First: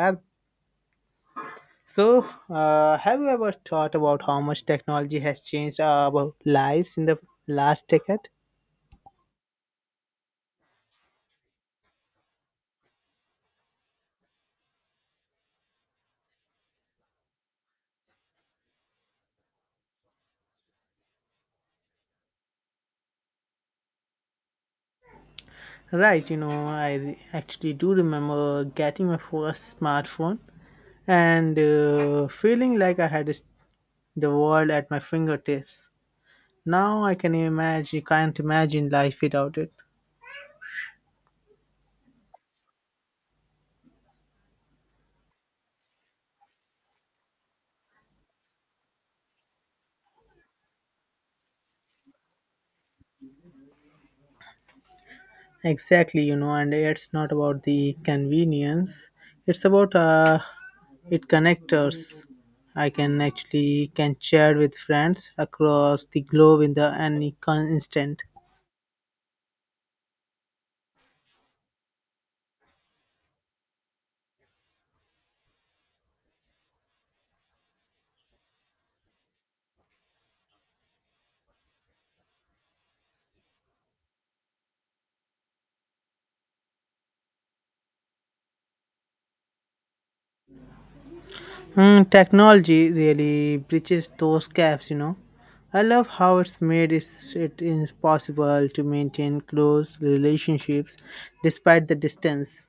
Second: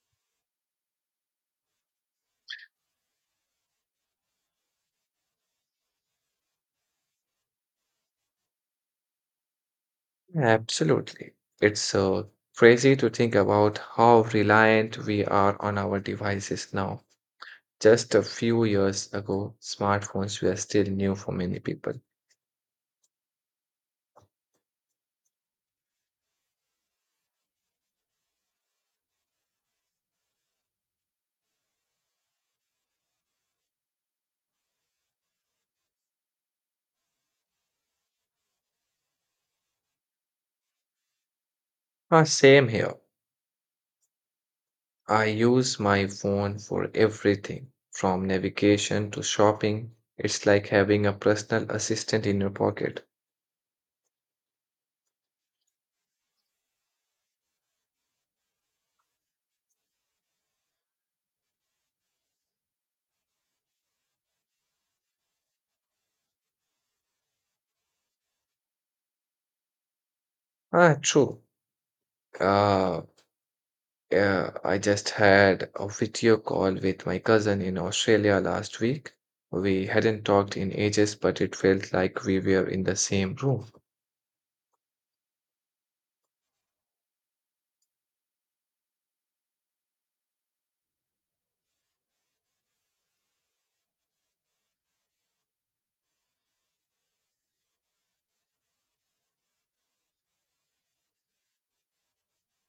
Yeah. So, have you ever thought about how much technology has changed our lives in the last decade? Absolutely. It's crazy to think about how reliant we are on our devices now. Just a few years ago, smartphones were still new for many people. Right, you know, actually do remember getting my first smartphone and feeling like the world at my fingertips. Now I can imagine, can't imagine life without it. Ah, same here. I use my phone for everything, from navigation to shopping. It's like having a personal assistant in your pocket. Exactly, you know, and it's not about the convenience. It's about it connectors. I can actually can chat with friends across the globe in the instant. Ah, true. Uh, Yeah, I just had a video call with my cousin in Australia last week. We hadn't talked in ages, but it felt like we were in the same room. Hmm, technology really bridges those gaps, you know. I love how it is possible to maintain close relationships despite the distance.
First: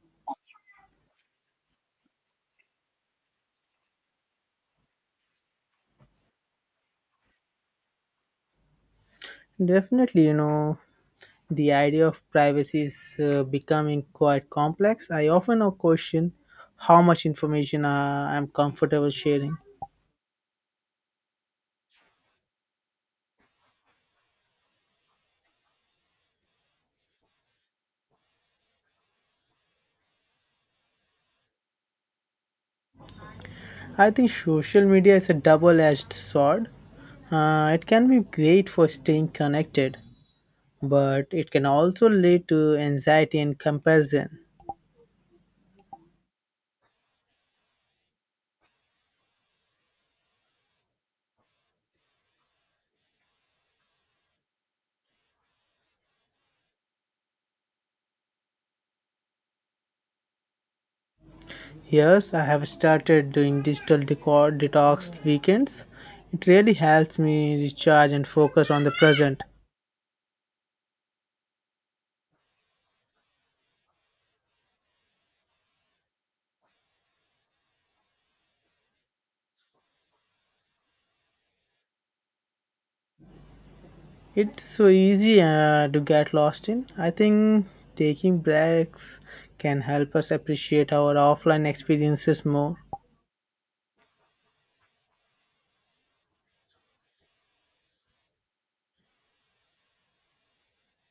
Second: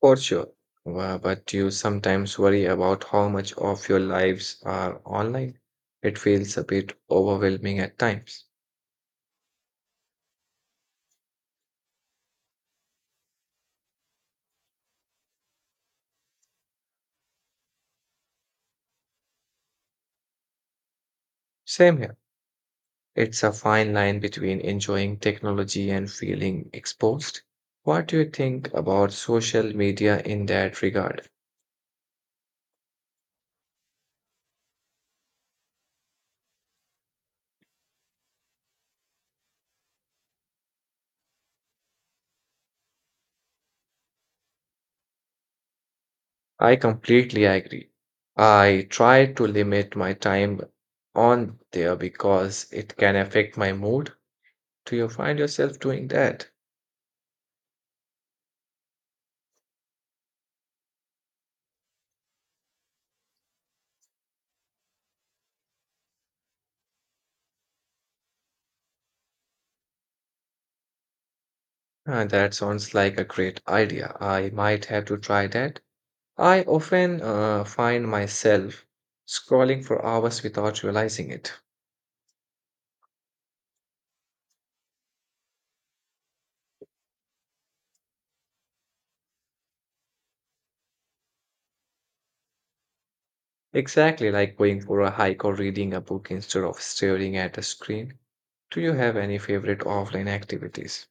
For sure. But you sometimes worry about how much of your lives are online. It feels a bit overwhelming at times. Definitely, you know, the idea of privacy is becoming quite complex. I often now question how much information I'm comfortable sharing. Same here. It's a fine line between enjoying technology and feeling exposed. What do you think about social media in that regard? I think social media is a double edged sword. It can be great for staying connected, but it can also lead to anxiety and comparison. I completely agree. I try to limit my time on there because it can affect my mood. Do you find yourself doing that? Yes, I have started doing digital detox weekends. It really helps me recharge and focus on the present. Ah, that sounds like a great idea. I might have to try that. I often find myself scrolling for hours without realizing it. It's so easy to get lost in. I think taking breaks can help us appreciate our offline experiences more. Exactly, like going for a hike or reading a book instead of staring at a screen. Do you have any favorite offline activities?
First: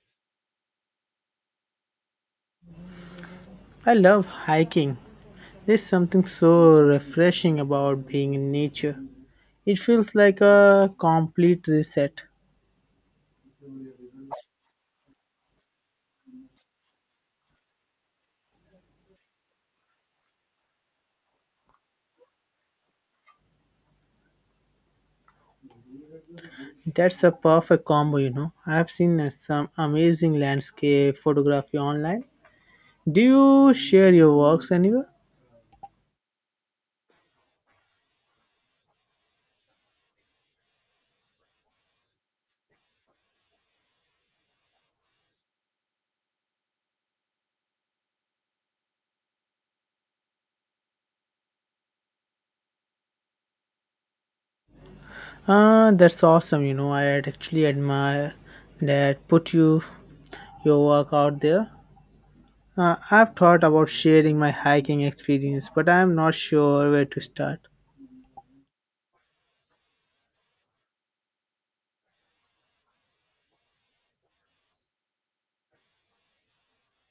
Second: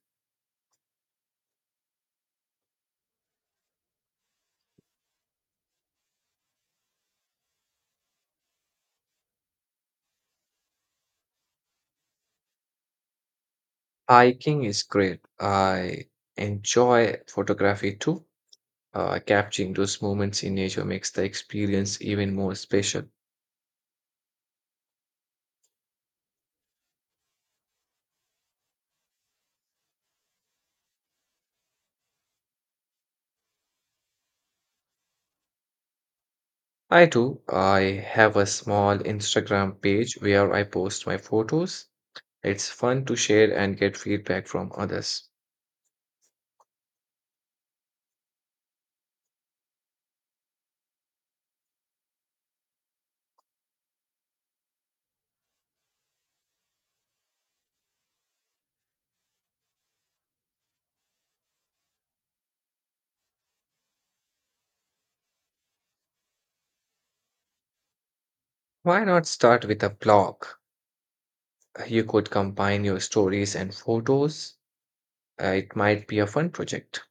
I love hiking. There's something so refreshing about being in nature. It feels like a complete reset. Hiking is great. I enjoy photography too. Capturing those moments in nature makes the experience even more special. That's a perfect combo, you know. I've seen some amazing landscape photography online. Do you share your works anywhere? I do. I have a small Instagram page where I post my photos. It's fun to share and get feedback from others. Ah, that's awesome. You know, I actually admire that put you your work out there. I've thought about sharing my hiking experience, but I'm not sure where to start. Why not start with a blog? You could combine your stories and photos. It might be a fun project.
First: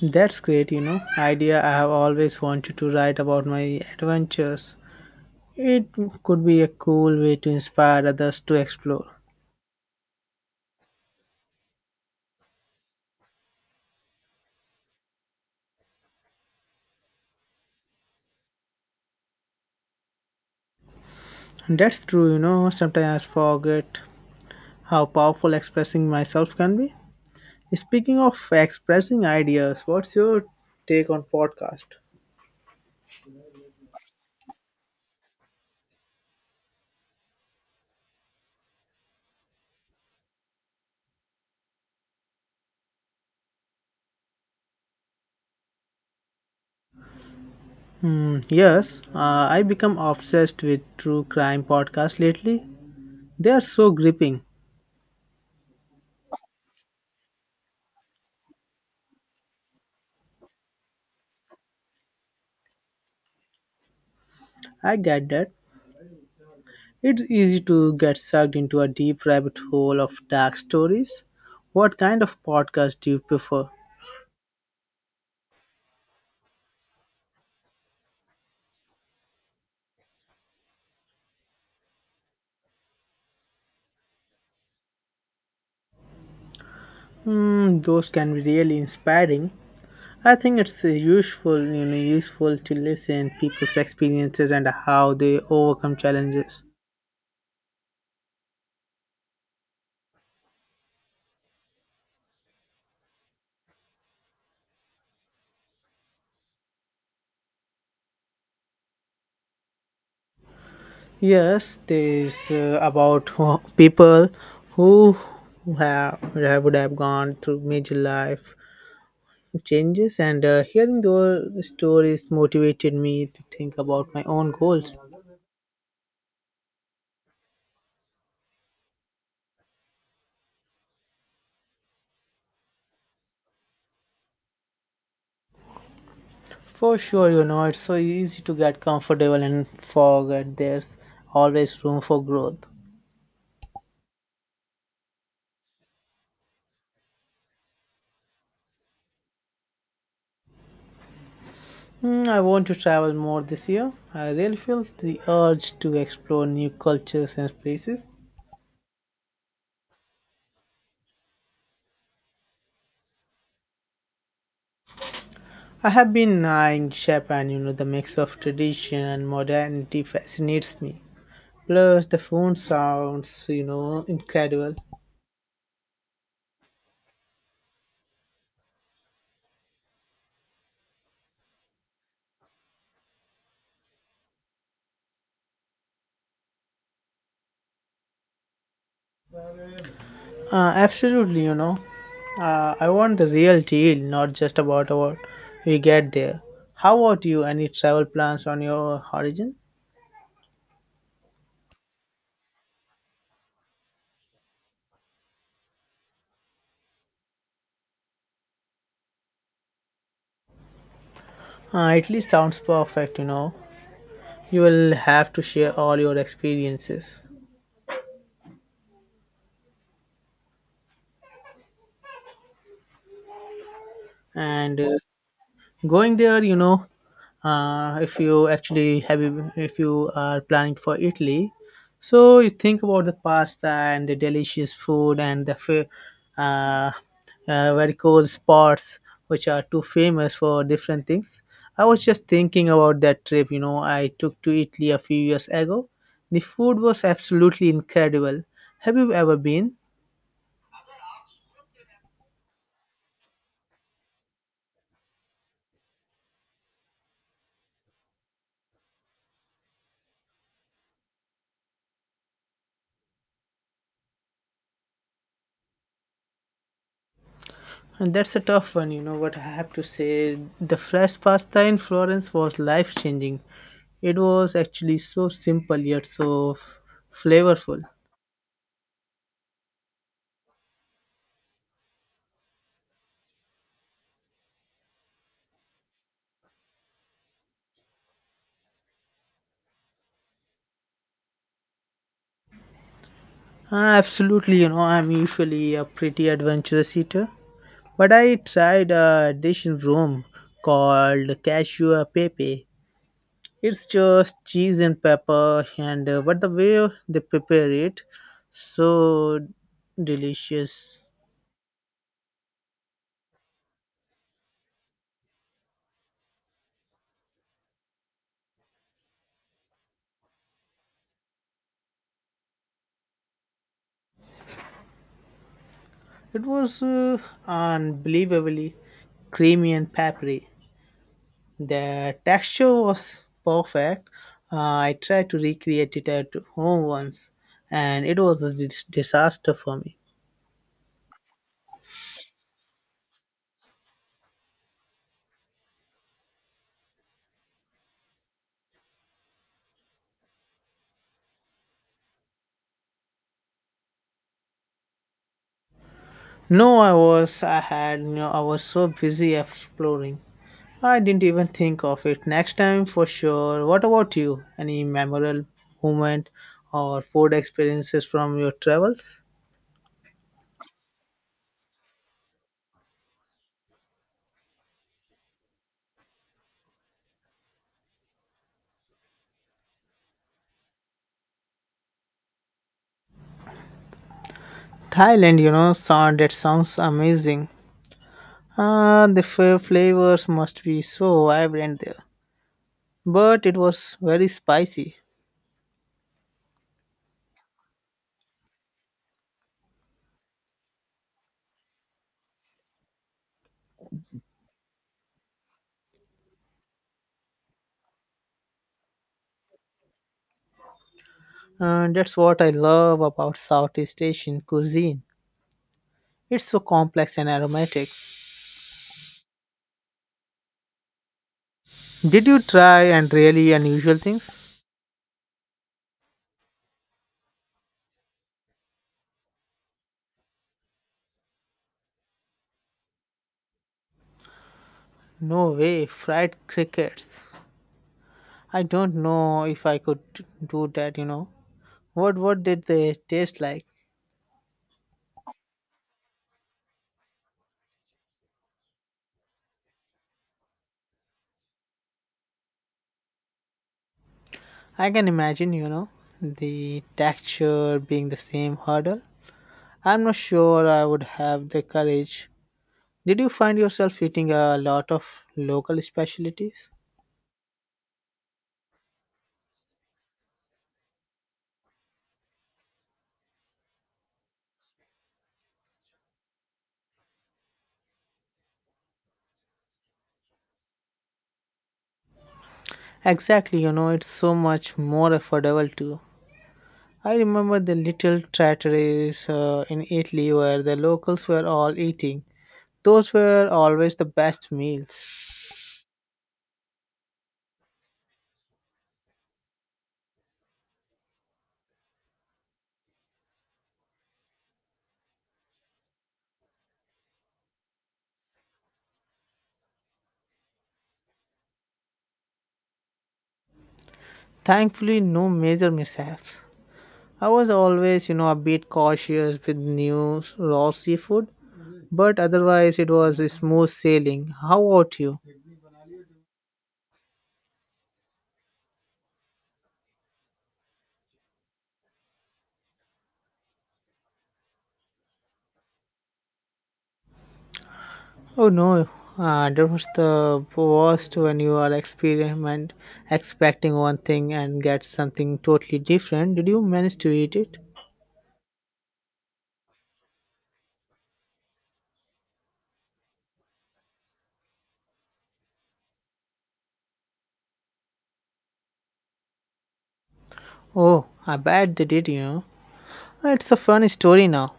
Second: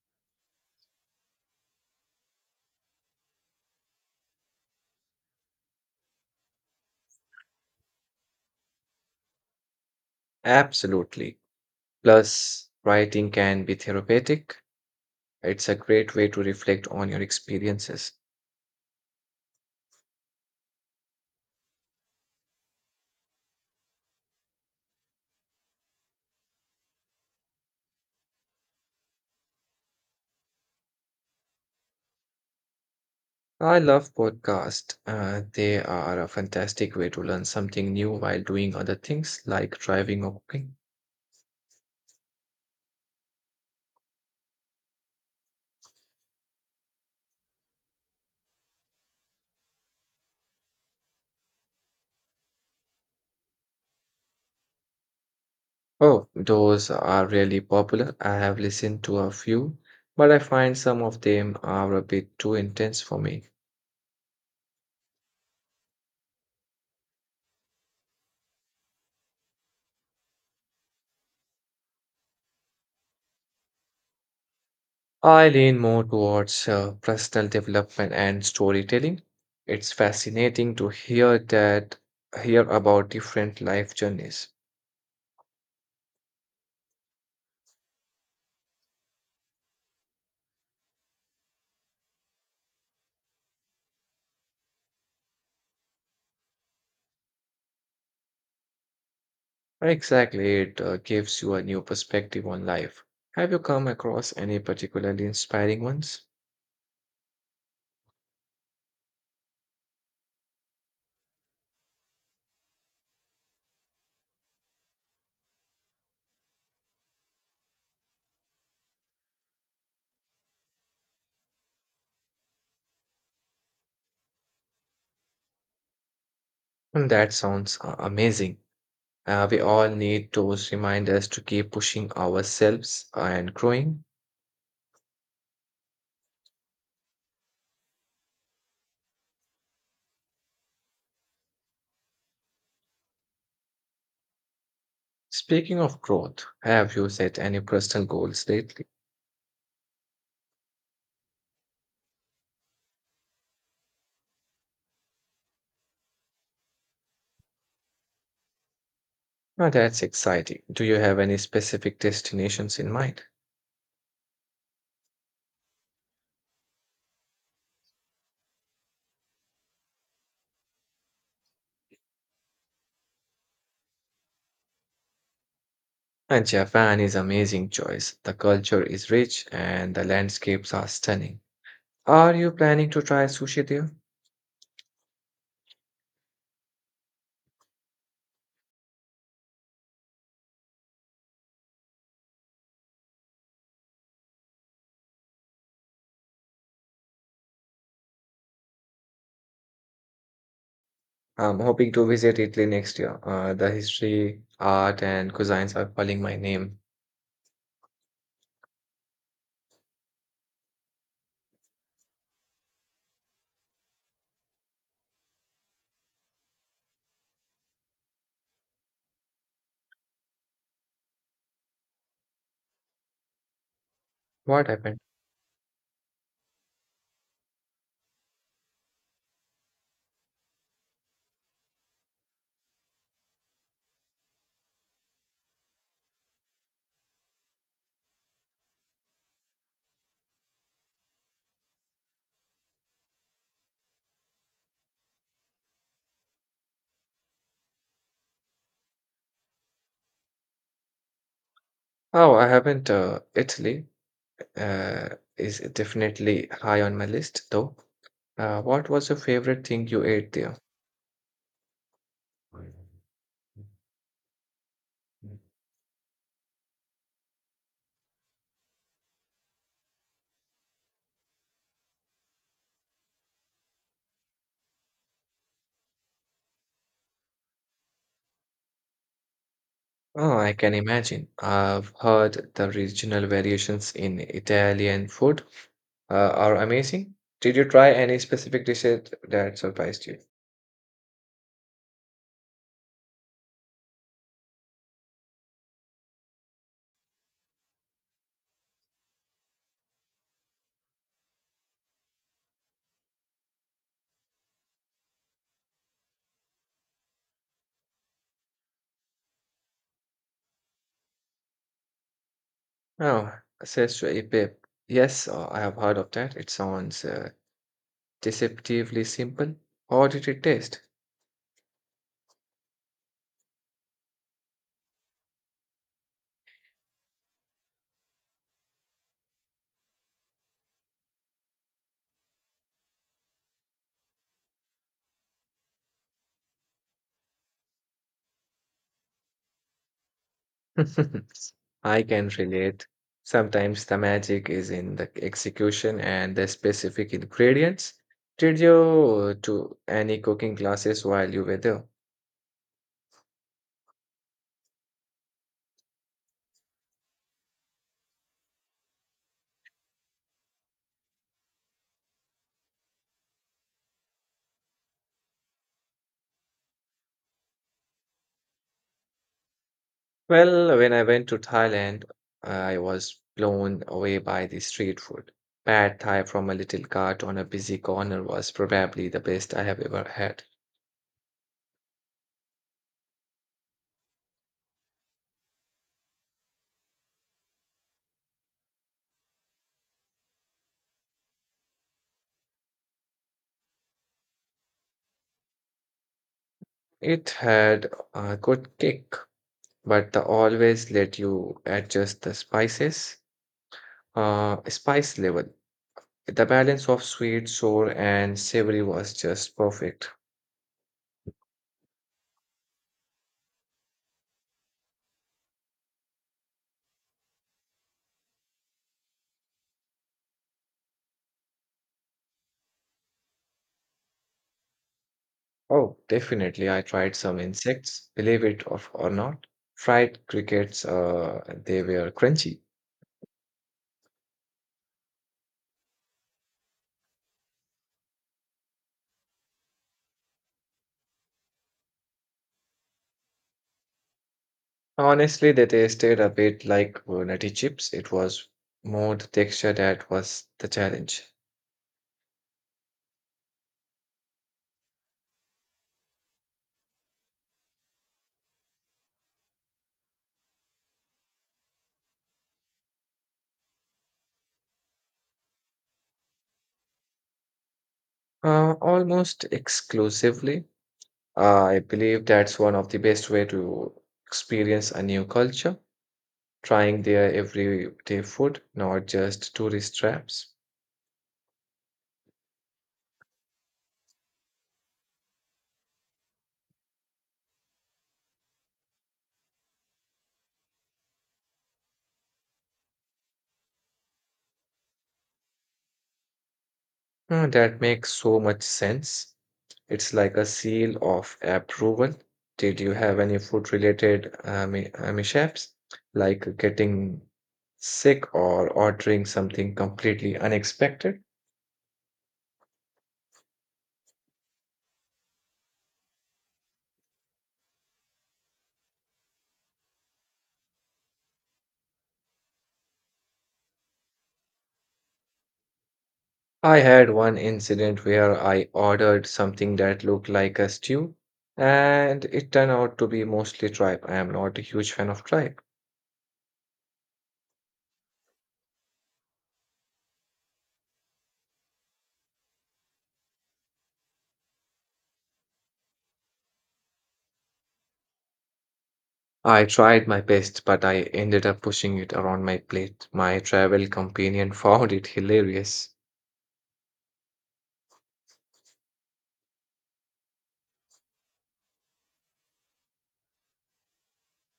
That's great, idea. I have always wanted to write about my adventures. It could be a cool way to inspire others to explore. Absolutely. Plus, writing can be therapeutic. It's a great way to reflect on your experiences. That's true, you know, sometimes I forget how powerful expressing myself can be. Speaking of expressing ideas, what's your take on podcast? I love podcasts. They are a fantastic way to learn something new while doing other things like driving or cooking. Yes, I become obsessed with true crime podcasts lately. They are so gripping. Oh, those are really popular. I have listened to a few, but I find some of them are a bit too intense for me. I get that. It's easy to get sucked into a deep rabbit hole of dark stories. What kind of podcast do you prefer? I lean more towards personal development and storytelling. It's fascinating to hear about different life journeys. Mm, those can be really inspiring. I think it's useful to listen people's experiences and how they overcome challenges. Exactly, it gives you a new perspective on life. Have you come across any particularly inspiring ones? Yes, there is about people who have would have gone through major life changes, and hearing their stories motivated me to think about my own goals. And that sounds amazing. We all need those reminders to keep pushing ourselves and growing. For sure, you know it's so easy to get comfortable and forget there's always room for growth. Speaking of growth, have you set any personal goals lately? Hmm, I want to travel more this year. I really feel the urge to explore new cultures and places. Ah, that's exciting. Do you have any specific destinations in mind? I have been in Japan, you know, the mix of tradition and modernity fascinates me. Plus, the phone sounds, you know, incredible. And Japan is amazing choice. The culture is rich and the landscapes are stunning. Are you planning to try sushi there? Absolutely, you know. I want the real deal, not just about what we get there. How about you? Any travel plans on your horizon? I'm hoping to visit Italy next year. The history, art, and cuisines are calling my name. Italy sounds perfect, you know. You will have to share all your experiences. What And happened? uh, Going there, you know, uh, if you actually have, if you are planning for Italy, so you think about the pasta and the delicious food and the uh, very cool spots which are too famous for different things. I was just thinking about that trip, you know, I took to Italy a few years ago. The food was absolutely incredible. Have you ever been? Oh, I haven't. Italy uh, is definitely high on my list, though. What was your favorite thing you ate there? And that's a tough one, you know what I have to say. The fresh pasta in Florence was life changing. It was actually so simple yet so flavorful. Oh, I can imagine. I've heard the regional variations in Italian food are amazing. Did you try any specific dishes that surprised you? Ah, absolutely, you know, I'm usually a pretty adventurous eater, but I tried a dish in Rome called cashew e pepe. It's just cheese and pepper, and but the way they prepare it, so delicious. Oh, Sestra Epip. Yes, I have heard of that. It sounds deceptively simple. How did it taste? It was unbelievably creamy and peppery. The texture was perfect. Uh, I tried to recreate it at home once, and it was a disaster for me. I can relate. Sometimes the magic is in the execution and the specific ingredients. Did you do any cooking classes while you were there? No, I was. I had. You know, I was so busy exploring. I didn't even think of it. Next time for sure. What about you? Any memorable moment or food experiences from your travels? Well, when I went to Thailand, I was blown away by the street food. Pad Thai from a little cart on a busy corner was probably the best I have ever had. Thailand, you know, sound that sounds amazing. Ah, the flavors must be so vibrant there. But it was very spicy. It had a good kick, but the always let you adjust the spice level. The balance of sweet, sour, and savory was just perfect. And that's what I love about Southeast Asian cuisine. It's so complex and aromatic. Did you try and really unusual things? Oh, definitely, I tried some insects, believe it or not. Fried crickets, they were crunchy. No way, fried crickets. I don't know if I could do that, you know. What did they taste like? Honestly, they tasted a bit like nutty chips. It was more the texture that was the challenge. I can imagine, you know, the texture being the same hurdle. I'm not sure I would have the courage. Did you find yourself eating a lot of local specialties? Almost exclusively. I believe that's one of the best way to experience a new culture, trying their everyday food, not just tourist traps. Exactly, you know, it's so much more affordable too. I remember the little trattorias in Italy where the locals were all eating. Those were always the best meals. Hmm, that makes so much sense. It's like a seal of approval. Did you have any food related mishaps, like getting sick or ordering something completely unexpected? Thankfully, no major mishaps. I was always, you know, a bit cautious with new raw seafood, but otherwise it was smooth sailing. How about you? I had one incident where I ordered something that looked like a stew, and it turned out to be mostly tripe. I am not a huge fan of tripe. Oh no, that was the worst when you are experiment expecting one thing and get something totally different. Did you manage to eat it? I tried my best, but I ended up pushing it around my plate. My travel companion found it hilarious. Oh, I bet they did, you know. It's a fun story now.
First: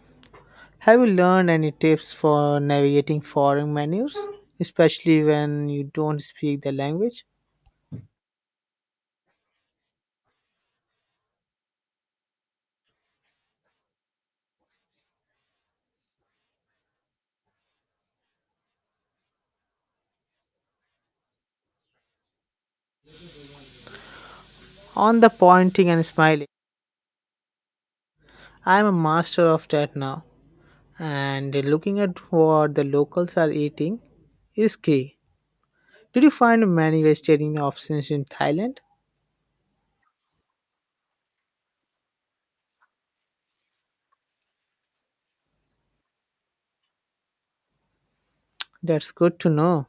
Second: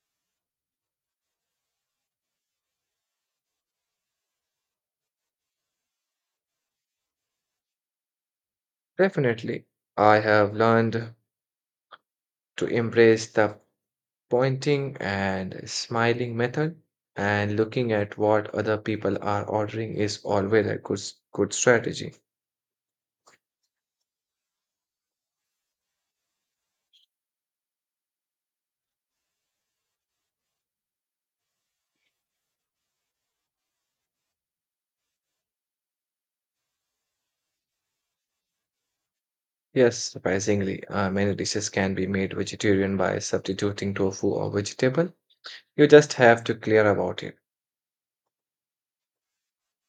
Have you learned any tips for navigating foreign menus, especially when you don't speak the language? Definitely, I have learned to embrace the pointing and smiling method, and looking at what other people are ordering is always a good strategy. On the pointing and smiling, I'm a master of that now. And looking at what the locals are eating is key. Did you find many vegetarian options in Thailand? Yes, surprisingly, many dishes can be made vegetarian by substituting tofu or vegetable. You just have to clear about it. That's good to know.